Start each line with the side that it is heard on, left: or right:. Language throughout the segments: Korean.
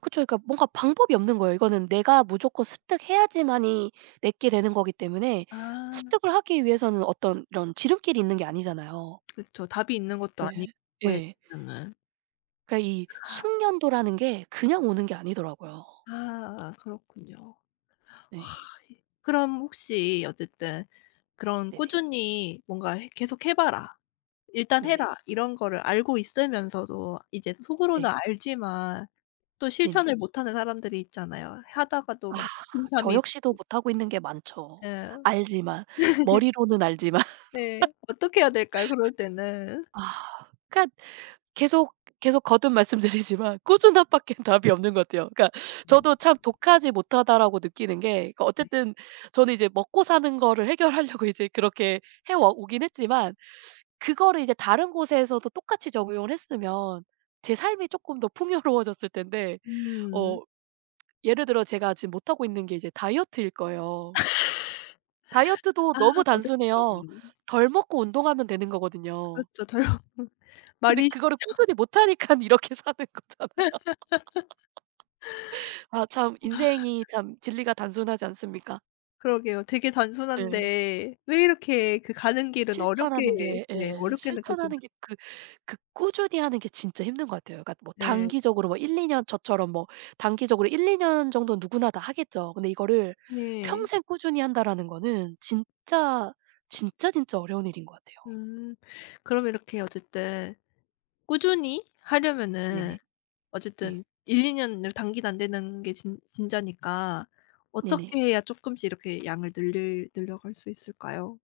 right: 그쵸. 그러니까 뭔가 방법이 없는 거예요. 이거는 내가 무조건 습득해야지만이 내 게 되는 거기 때문에
left: 아.
right: 습득을 하기 위해서는 어떤 이런 지름길이 있는 게 아니잖아요.
left: 그쵸. 답이 있는 것도
right: 네.
left: 아니고
right: 예.
left: [unintelligible]
right: 그러니까 이 숙련도라는 게 그냥 오는 게 아니더라고요.
left: 아. 그렇군요. 와 이
right: 네.
left: 그럼 혹시 어쨌든 그런
right: 네네.
left: '꾸준히 뭔가 해 계속해 봐라, 일단
right: 네네.
left: 해라.' 이런 거를 알고 있으면서도 이제 속으로는
right: 네.
left: 알지만 또
right: 네네.
left: 실천을 못 하는 사람들이 있잖아요. 하다가도
right: 아.
left: 막
right: 저
left: 작심삼일
right: 역시도
left: 이고.
right: 못하고 있는 게 많죠.
left: 예.
right: 알지만 머리로는 알지만.
left: 네. 어떻게 해야 될까요? 그럴 때는?
right: 아 그러니까 계속, 계속 거듭 말씀드리지만 꾸준함밖엔 답이 없는 것 같아요. 그러니까 저도
left: 음.
right: 참 '독하지 못하다.'라고 느끼는 게 그
left: 네.
right: 어쨌든 저는 이제 먹고사는 거를 해결하려고 이제 그렇게 해 와 오긴 했지만 그거를 이제 다른 곳에서도 똑같이 적용을 했으면 제 삶이 쪼끔 더 풍요로워졌을 텐데
left: 음.
right: 어 예를 들어 제가 지금 못하고 있는 게 이제 다이어트일 거예요. 다이어트도
left: 아
right: 너무
left: 어렵죠.
right: 단순해요.
left: 음.
right: 덜 먹고 운동하면 되는 거거든요.
left: 그렇죠. 덜 먹고
right: 근데
left: 말이
right: 그거를
left: 쉽죠.
right: 꾸준히 못 하니깐 이렇게 사는 거잖아요. 아 참
left: 와.
right: 인생이 참 진리가 단순하지 않습니까?
left: 그러게요. 되게
right: 네.
left: 단순한데 왜 이렇게 그 가는 길은
right: 실천하는
left: 어렵게
right: 게
left: 네
right: 예
left: 어렵게 느껴지는
right: 실천하는 게 그 그 꾸준히 하는 게 진짜 힘든 것 같아요. 그러니까 뭐
left: 네.
right: 단기적으로 뭐 1-2 년 저처럼 뭐 단기적으로 1-2 년 정도는 누구나 다 하겠죠. 근데 이거를
left: 예.
right: '평생 꾸준히 한다.'라는 거는 진짜, 진짜, 진짜 어려운 일인 것 같아요.
left: 음. 그럼 이렇게 어쨌든 꾸준히 하려면은
right: 네네. 네.
left: 어쨌든 1-2 년을 단기도 안 되는 게 진 진짜니까 어떻게
right: 네네.
left: 해야 쪼끔씩 이렇게 양을 늘릴 늘려 갈 수 있을까요?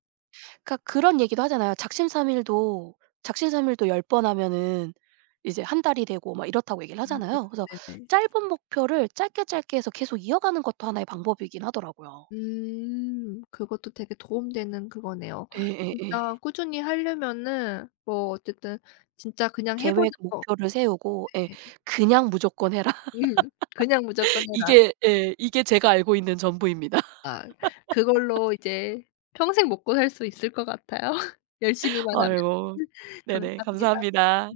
right: 그러니까 그런 얘기도 하잖아요. 작심삼일도 작심삼일도 10 번 하면은 이제 1 달이 되고 막 이렇다고 얘기를
left: 음
right: 하잖아요. 그래서
left: 네네.
right: 짧은 목표를 짧게, 짧게 해서 계속 이어가는 것도 하나의 방법이긴 하더라고요.
left: 음. 그것도 되게 도움 되는 그거네요.
right: 예예예.
left: 진짜 꾸준히 하려면은 뭐 어쨌든 진짜 그냥 해 보는
right: 계획
left: 거.
right: 목표를 세우고 예
left: 네.
right: 그냥 무조건 해라.
left: 음. 그냥 무조건 해라.
right: 이게 예 이게 제가 알고 있는 전부입니다.
left: 아 그걸로 이제 평생 먹고살 수 있을 것 같아요. 열심히만 하면.
right: 아이고. 네네.
left: 감사합니다.
right: 감사합니다.